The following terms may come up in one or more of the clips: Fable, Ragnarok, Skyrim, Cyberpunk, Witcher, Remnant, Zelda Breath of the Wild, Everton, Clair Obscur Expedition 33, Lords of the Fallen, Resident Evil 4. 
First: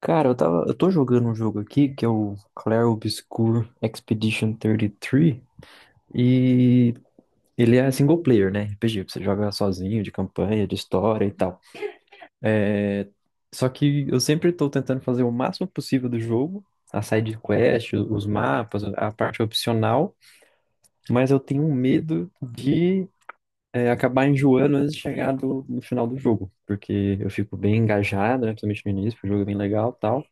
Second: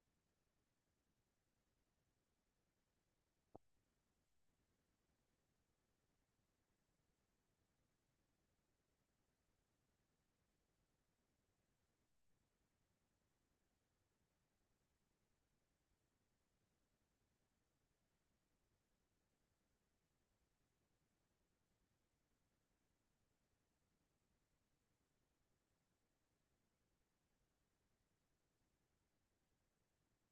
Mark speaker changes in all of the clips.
Speaker 1: Cara, eu tô jogando um jogo aqui que é o Clair Obscur Expedition 33 e três e ele é single player, né? RPG, você joga sozinho, de campanha, de história e tal. É, só que eu sempre tô tentando fazer o máximo possível do jogo, a side quest, os mapas, a parte opcional, mas eu tenho um medo de acabar enjoando antes de chegar no final do jogo, porque eu fico bem engajado, né? Principalmente no início, porque o jogo é bem legal e tal.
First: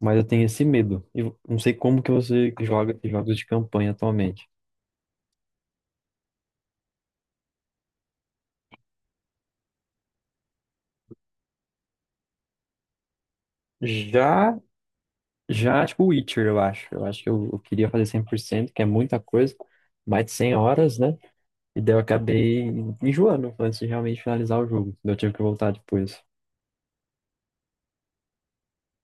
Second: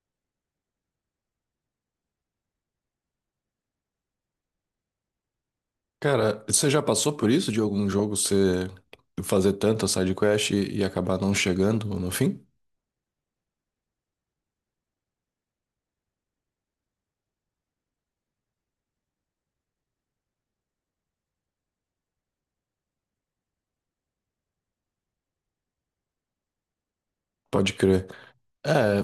Speaker 1: Mas eu tenho esse medo. Eu não sei como que você joga jogos de campanha atualmente.
Speaker 2: Cara, você já passou por isso de algum jogo você fazer tanta side quest e acabar não chegando no fim?
Speaker 1: Já, já, tipo, Witcher, eu acho. Eu acho que eu queria fazer 100%, que é muita coisa, mais de 100 horas, né? E daí eu acabei enjoando antes de realmente finalizar o jogo. Daí eu tive que voltar depois.
Speaker 2: Pode crer. É,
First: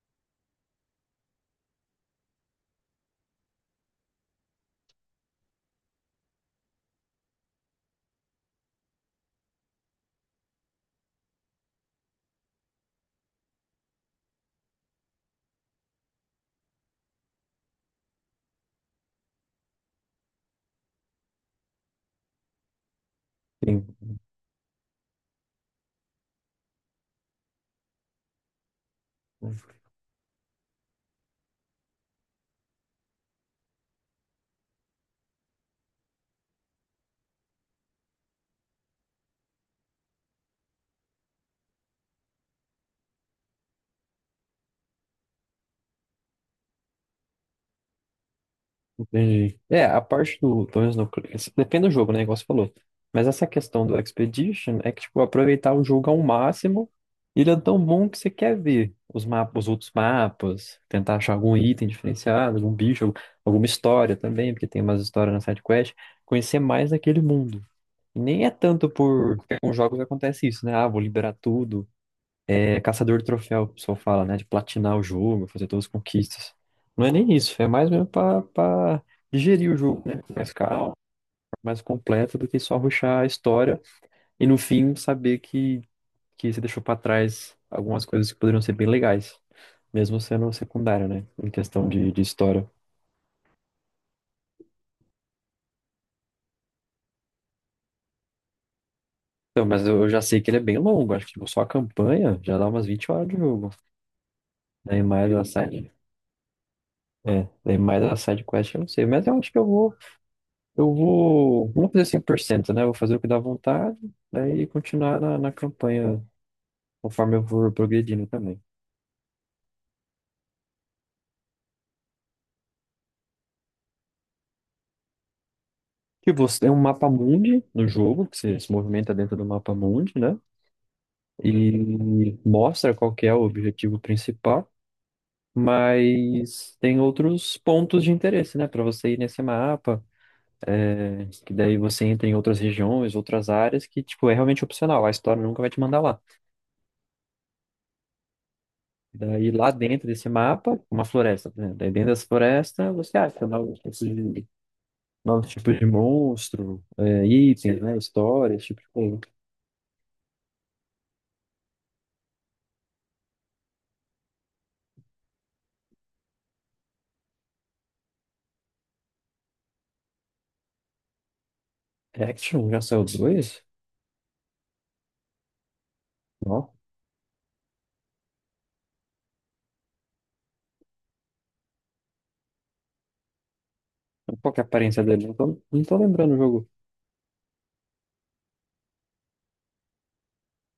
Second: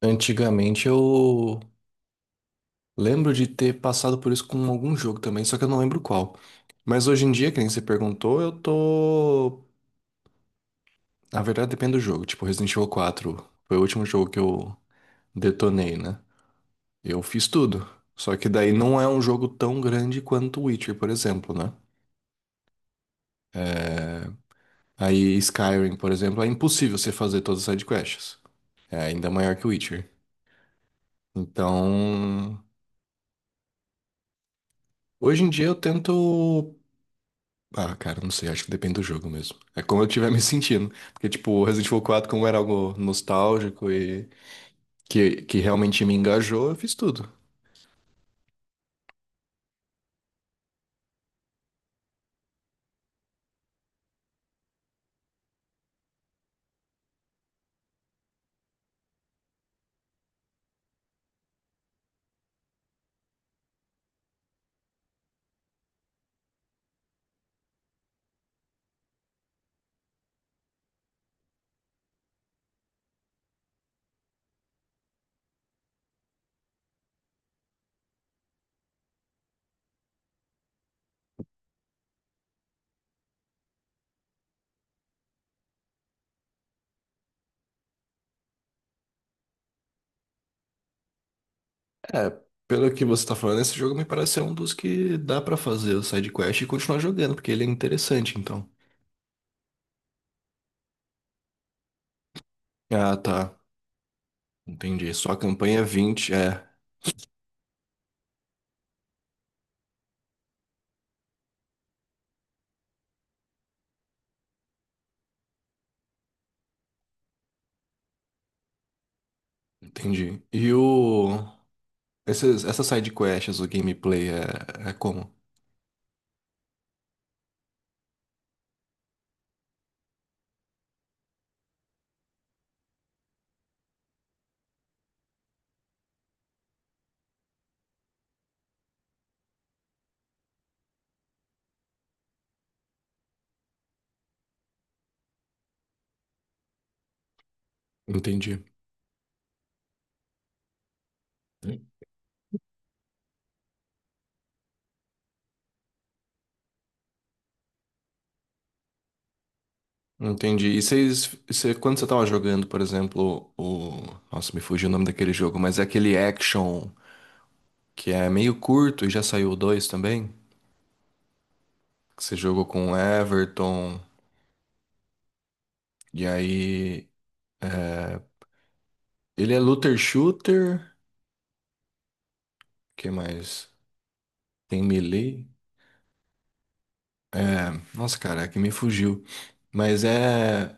Speaker 2: antigamente eu lembro de ter passado por isso com algum jogo também, só que eu não lembro qual. Mas hoje em dia, que nem você perguntou, eu tô. Na verdade, depende do jogo. Tipo, Resident Evil 4 foi o último jogo que eu detonei, né? Eu fiz tudo. Só que daí não é um jogo tão grande quanto o Witcher, por exemplo, né?
Speaker 1: Sim.
Speaker 2: Aí Skyrim, por exemplo, é impossível você fazer todas as sidequests. É ainda maior que Witcher. Então, hoje em dia eu tento. Ah, cara, não sei, acho que depende do jogo mesmo. É como eu estiver me sentindo. Porque, tipo, o Resident Evil quatro, como era algo nostálgico e que realmente me engajou, eu fiz tudo.
Speaker 1: Entendi. É, a parte do, pelo menos no, isso depende do jogo, né, igual você falou. Mas essa questão do Expedition é que, tipo, aproveitar o jogo ao máximo, ele é tão bom que você quer ver os mapas, os outros mapas, tentar achar algum item diferenciado, algum bicho, alguma história também, porque tem umas histórias na side quest, conhecer mais daquele mundo. E nem é tanto porque com jogos acontece isso, né? Ah, vou liberar tudo, é caçador de troféu, o pessoal fala, né? De platinar o jogo, fazer todas as conquistas. Não é nem isso, é mais mesmo pra digerir o jogo, né? Com mais calmo, mais completo do que só rushar a história e no fim saber que você deixou pra trás algumas coisas que poderiam ser bem legais, mesmo sendo secundário, né? Em questão de
Speaker 2: É,
Speaker 1: história.
Speaker 2: pelo que você tá falando, esse jogo me parece ser um dos que dá pra fazer o sidequest e continuar jogando, porque ele é interessante, então.
Speaker 1: Então, mas eu já sei que ele é bem longo, acho que tipo, só a campanha já dá umas vinte
Speaker 2: Ah,
Speaker 1: horas de
Speaker 2: tá.
Speaker 1: jogo. Daí
Speaker 2: Entendi. Só
Speaker 1: mais
Speaker 2: a
Speaker 1: a
Speaker 2: campanha é
Speaker 1: side.
Speaker 2: 20, é.
Speaker 1: É, daí mais a side quest eu não sei, mas eu acho que eu vou. Eu vou, não vou fazer 100%, né? Vou fazer o que dá vontade, daí continuar na campanha conforme eu for progredindo também.
Speaker 2: Entendi. E o. Essas side quests, o gameplay é como?
Speaker 1: Que você tem um mapa mundi no jogo, que você se movimenta dentro do mapa mundi, né? E mostra qual que é o objetivo principal, mas tem outros pontos de interesse, né? Para você ir nesse mapa, é, que daí você entra em outras regiões, outras áreas, que, tipo, é realmente opcional. A história nunca vai te mandar lá.
Speaker 2: Entendi.
Speaker 1: Daí lá dentro desse mapa, uma floresta, por exemplo.
Speaker 2: Hum.
Speaker 1: Daí dentro dessa floresta você acha novos tipos de monstro, é, itens, né? Histórias, tipo de coisa.
Speaker 2: Entendi. E vocês, você- quando você tava jogando, por exemplo, o. Nossa, me fugiu o nome daquele jogo, mas é aquele action que é meio curto e já saiu o 2 também. Que você jogou
Speaker 1: Reaction já
Speaker 2: com o
Speaker 1: saiu dois?
Speaker 2: Everton. E
Speaker 1: Não.
Speaker 2: aí. É, ele é looter shooter. Que mais?
Speaker 1: Qual que é a
Speaker 2: Tem
Speaker 1: aparência dele?
Speaker 2: melee.
Speaker 1: Não tô lembrando o jogo.
Speaker 2: É, nossa, cara, é que me fugiu. Mas é.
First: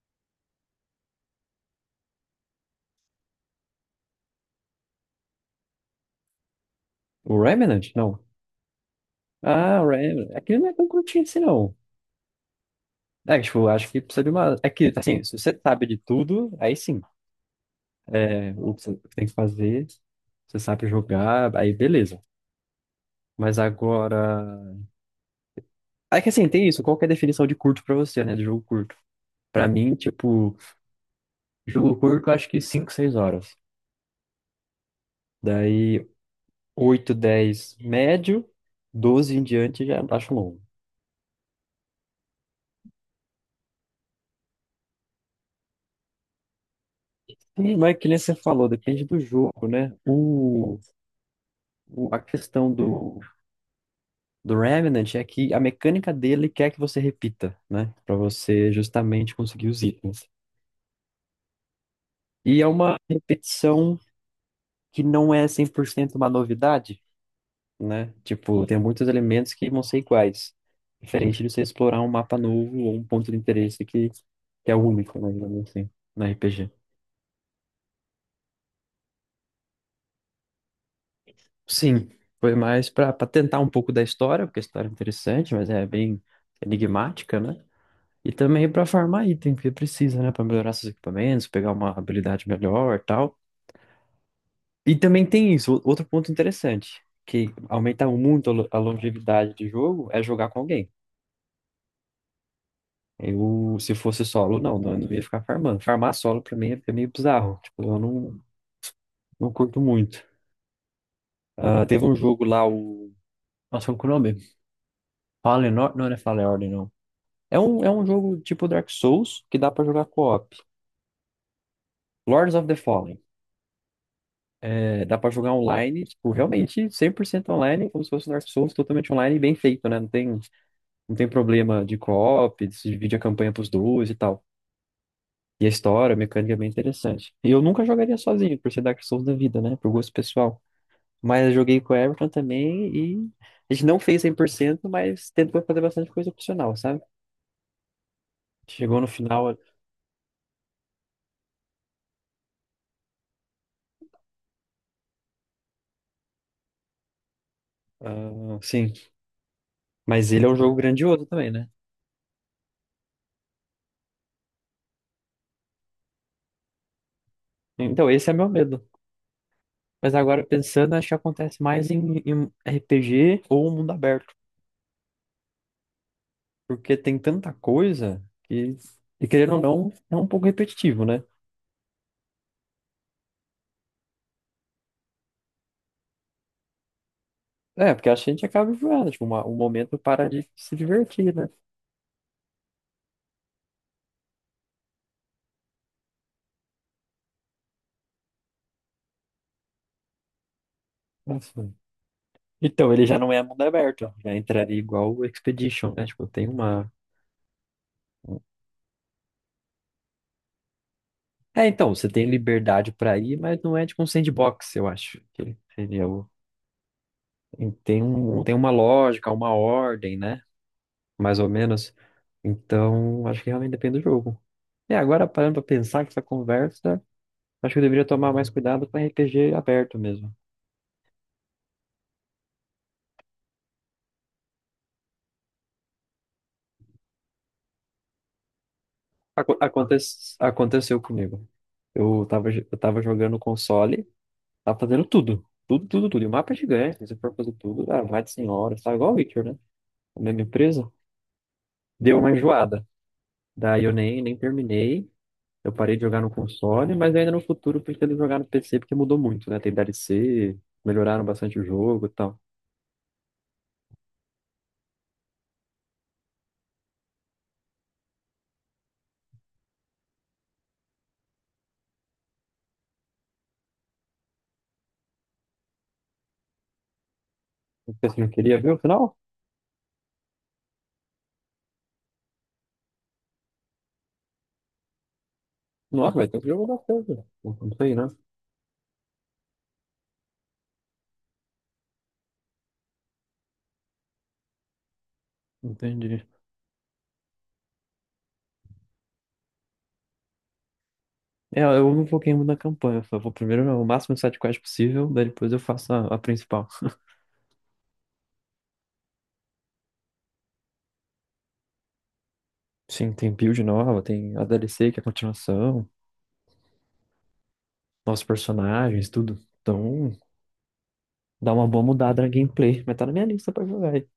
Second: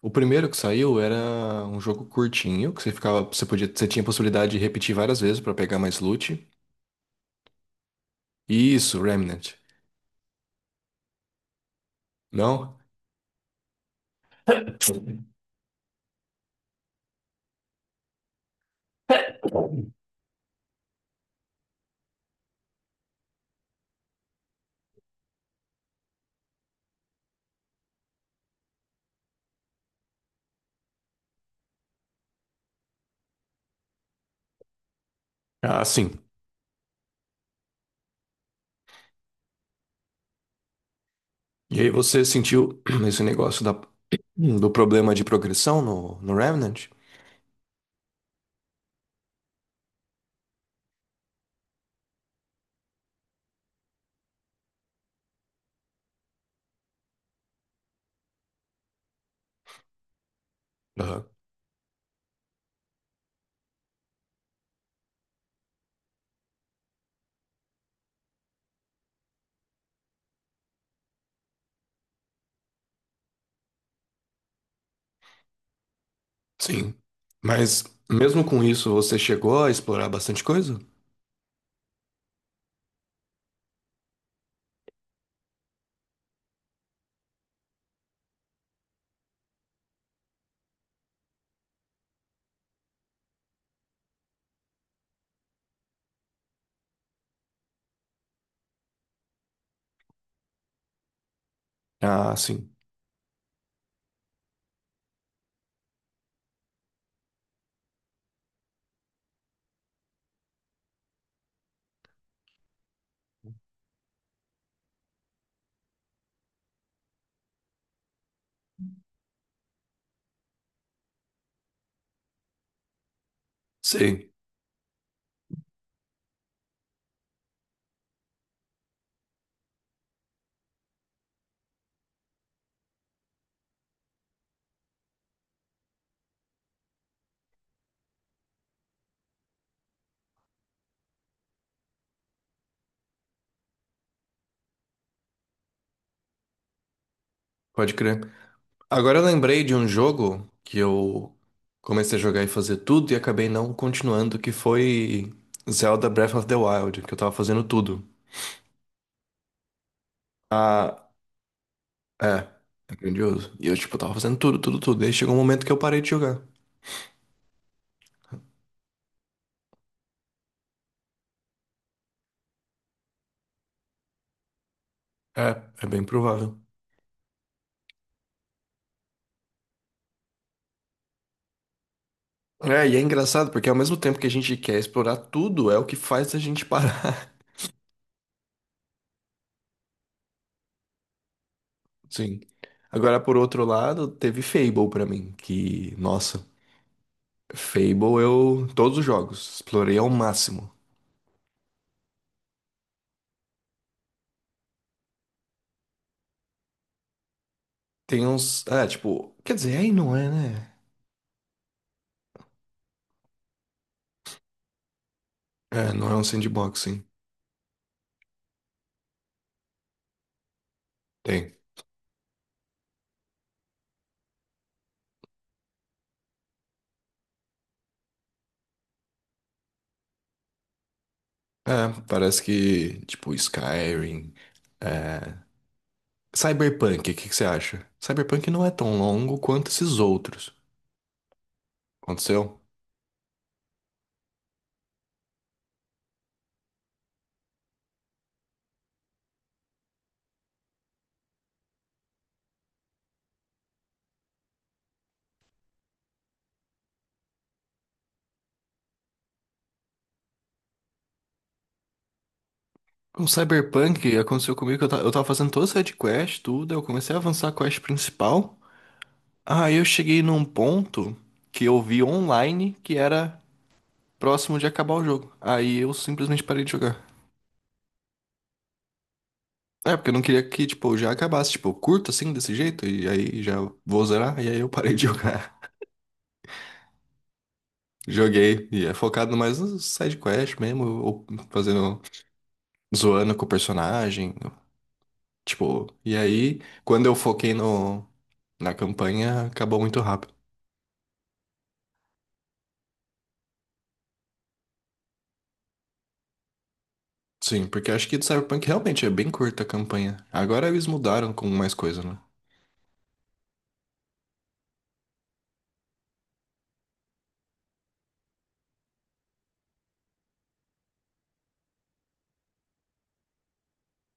Speaker 2: O primeiro que saiu era um jogo curtinho, que você ficava, você podia, você tinha a possibilidade de repetir várias vezes pra pegar mais loot.
Speaker 1: O Remnant? Não.
Speaker 2: Isso, Remnant.
Speaker 1: Ah, o Remnant. Aquele não é tão curtinho assim, não.
Speaker 2: Não?
Speaker 1: É, tipo, acho que precisa de uma. É que, assim, se você sabe de tudo, aí sim. É, o que você tem que fazer, você sabe jogar, aí beleza. Mas agora. É que assim, tem isso. Qual que é a definição de curto pra você, né? De jogo curto. Pra mim, tipo, jogo curto, eu acho que cinco, seis horas.
Speaker 2: Ah,
Speaker 1: Daí,
Speaker 2: sim.
Speaker 1: 8, 10, médio. Doze em diante, já acho longo.
Speaker 2: E aí você sentiu esse negócio da, do problema de progressão no, no Remnant?
Speaker 1: Sim, mas que nem você falou, depende do jogo, né? A questão do Remnant é que a mecânica dele quer que você repita, né? Pra você justamente conseguir os itens.
Speaker 2: Aham.
Speaker 1: E é uma repetição que não é 100% uma novidade, né? Tipo, tem muitos elementos que vão ser iguais. Diferente de você explorar um mapa novo ou um ponto de interesse que é único, né? Digamos assim, na RPG.
Speaker 2: Sim. Mas mesmo com isso, você chegou a explorar bastante coisa?
Speaker 1: Sim, foi mais para tentar um pouco da história, porque a história é interessante, mas é bem enigmática, né? E também para farmar item, porque precisa, né? Para melhorar seus equipamentos, pegar uma habilidade melhor e tal. E também tem isso, outro ponto interessante, que aumenta muito a a longevidade de jogo, é jogar com alguém.
Speaker 2: Ah, sim.
Speaker 1: Eu, se fosse solo, eu não ia ficar farmando. Farmar solo pra mim é meio bizarro. Tipo, eu não, não curto muito. Ah, teve um jogo lá, o. Nossa, qual que é o nome? Não, não é Fallen Order, não. É é um jogo tipo Dark Souls que dá pra jogar co-op. Lords of the Fallen.
Speaker 2: Sei.
Speaker 1: É, dá pra jogar online, tipo, realmente 100% online, como se fosse um Dark Souls totalmente online e bem feito, né? Não tem problema de co-op, se divide a campanha pros dois e tal. E a história, a mecânica é bem interessante. E eu nunca jogaria sozinho, por ser Dark Souls da vida, né? Por gosto pessoal. Mas eu joguei com o Everton também e a gente não fez 100%, mas tentou fazer bastante coisa opcional, sabe?
Speaker 2: Pode crer.
Speaker 1: Chegou no
Speaker 2: Agora eu
Speaker 1: final,
Speaker 2: lembrei de um jogo que eu comecei a jogar e fazer tudo e acabei não continuando, que foi Zelda Breath of the Wild, que eu tava fazendo tudo.
Speaker 1: ah, sim. Mas ele é um jogo
Speaker 2: Ah,
Speaker 1: grandioso também, né?
Speaker 2: é, é grandioso. E eu, tipo, tava fazendo tudo, tudo, tudo. E aí chegou um momento que eu parei de jogar.
Speaker 1: Então, esse é meu medo. Mas agora, pensando, acho que acontece mais em RPG ou mundo aberto.
Speaker 2: É, é bem provável.
Speaker 1: Porque tem tanta coisa que, e querendo ou não, é um pouco repetitivo, né?
Speaker 2: É, e é engraçado, porque ao mesmo tempo que a gente quer explorar tudo, é o que faz a gente parar.
Speaker 1: É, porque acho que a gente acaba enjoando, tipo, um momento para de se divertir, né?
Speaker 2: Sim. Agora, por outro lado, teve Fable pra mim, que, nossa, Fable eu, todos os jogos, explorei ao máximo.
Speaker 1: Assim. Então, ele já não é mundo aberto, já entraria igual o Expedition, né? Tipo, tem uma.
Speaker 2: Tem uns. É, tipo. Quer dizer, aí não é, né?
Speaker 1: É, então, você tem liberdade pra ir, mas não é tipo um sandbox, eu acho. Que
Speaker 2: É,
Speaker 1: seria
Speaker 2: não é um
Speaker 1: o...
Speaker 2: sandbox, sim.
Speaker 1: tem um... tem uma lógica, uma ordem, né? Mais ou
Speaker 2: Tem.
Speaker 1: menos. Então, acho que realmente depende do jogo. E agora, parando pra pensar que essa conversa, acho que eu deveria tomar mais cuidado com RPG aberto mesmo.
Speaker 2: É, parece que. Tipo, Skyrim. É... Cyberpunk, o que que você acha? Cyberpunk não é tão longo
Speaker 1: Aco-
Speaker 2: quanto
Speaker 1: aconte-
Speaker 2: esses outros.
Speaker 1: Aconteceu comigo.
Speaker 2: Aconteceu?
Speaker 1: Eu tava jogando console. Tá fazendo tudo. Tudo, tudo, tudo. E o mapa é gigante, né? Se você for fazer tudo, dá mais de 100 horas. Tá igual o Witcher, né? A mesma empresa. Deu uma enjoada. Daí eu nem terminei. Eu parei de jogar no console, mas ainda no futuro eu pretendo jogar no PC, porque mudou muito, né? Tem DLC, melhoraram bastante o jogo e tal.
Speaker 2: Com Cyberpunk, aconteceu comigo que eu, ta- eu tava fazendo toda essa quest, tudo. Eu comecei a avançar a quest principal. Aí eu cheguei num ponto que eu vi online que era próximo de acabar o jogo. Aí eu simplesmente parei de jogar.
Speaker 1: Você não queria ver o final?
Speaker 2: É, porque eu não queria que, tipo, já acabasse, tipo, curto assim, desse jeito, e aí já vou zerar, e aí eu parei de jogar.
Speaker 1: Nossa, vai ter um jogo bastante. Não sei, né?
Speaker 2: Joguei, e é focado mais no side quest mesmo, ou fazendo, zoando com o personagem, tipo, e
Speaker 1: Entendi.
Speaker 2: aí, quando eu foquei no, na campanha, acabou muito rápido.
Speaker 1: É, eu não foquei muito na campanha, eu só vou primeiro o máximo de sidequest possível, daí depois eu faço a principal.
Speaker 2: Sim, porque acho que do Cyberpunk realmente é bem curta a campanha. Agora eles mudaram com mais coisa, né?
Speaker 1: Sim, tem build nova, tem a DLC que é a continuação. Novos personagens, tudo. Então, dá uma boa mudada na gameplay. Mas tá na minha lista pra jogar. Aí.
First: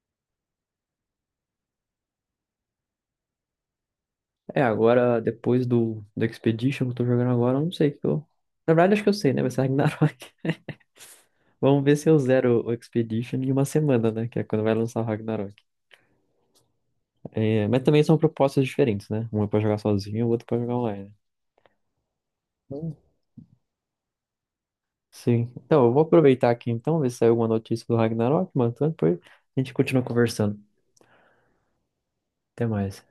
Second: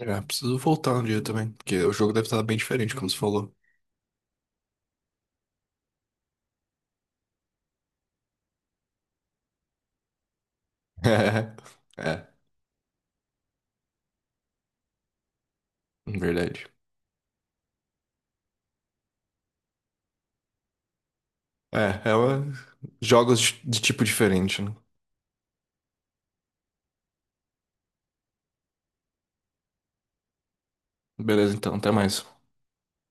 Speaker 2: É, preciso voltar um dia também, porque o jogo deve estar bem diferente, como você falou.
Speaker 1: É, agora, depois do Expedition que eu tô jogando agora, eu não sei o que eu. Na verdade, acho que eu sei, né? Vai ser Ragnarok. Vamos ver se
Speaker 2: É,
Speaker 1: eu
Speaker 2: é,
Speaker 1: zero o Expedition em uma semana, né? Que é quando vai lançar o Ragnarok.
Speaker 2: verdade.
Speaker 1: É, mas também são propostas diferentes, né? Um é pra jogar sozinho, o outro pra jogar online.
Speaker 2: É, ela
Speaker 1: Hum.
Speaker 2: jogos de tipo diferente, né?
Speaker 1: Sim. Então, eu vou aproveitar aqui então, ver se saiu alguma notícia do Ragnarok, mano. Então, depois a gente continua conversando.
Speaker 2: Beleza, então, até mais.
Speaker 1: Até mais.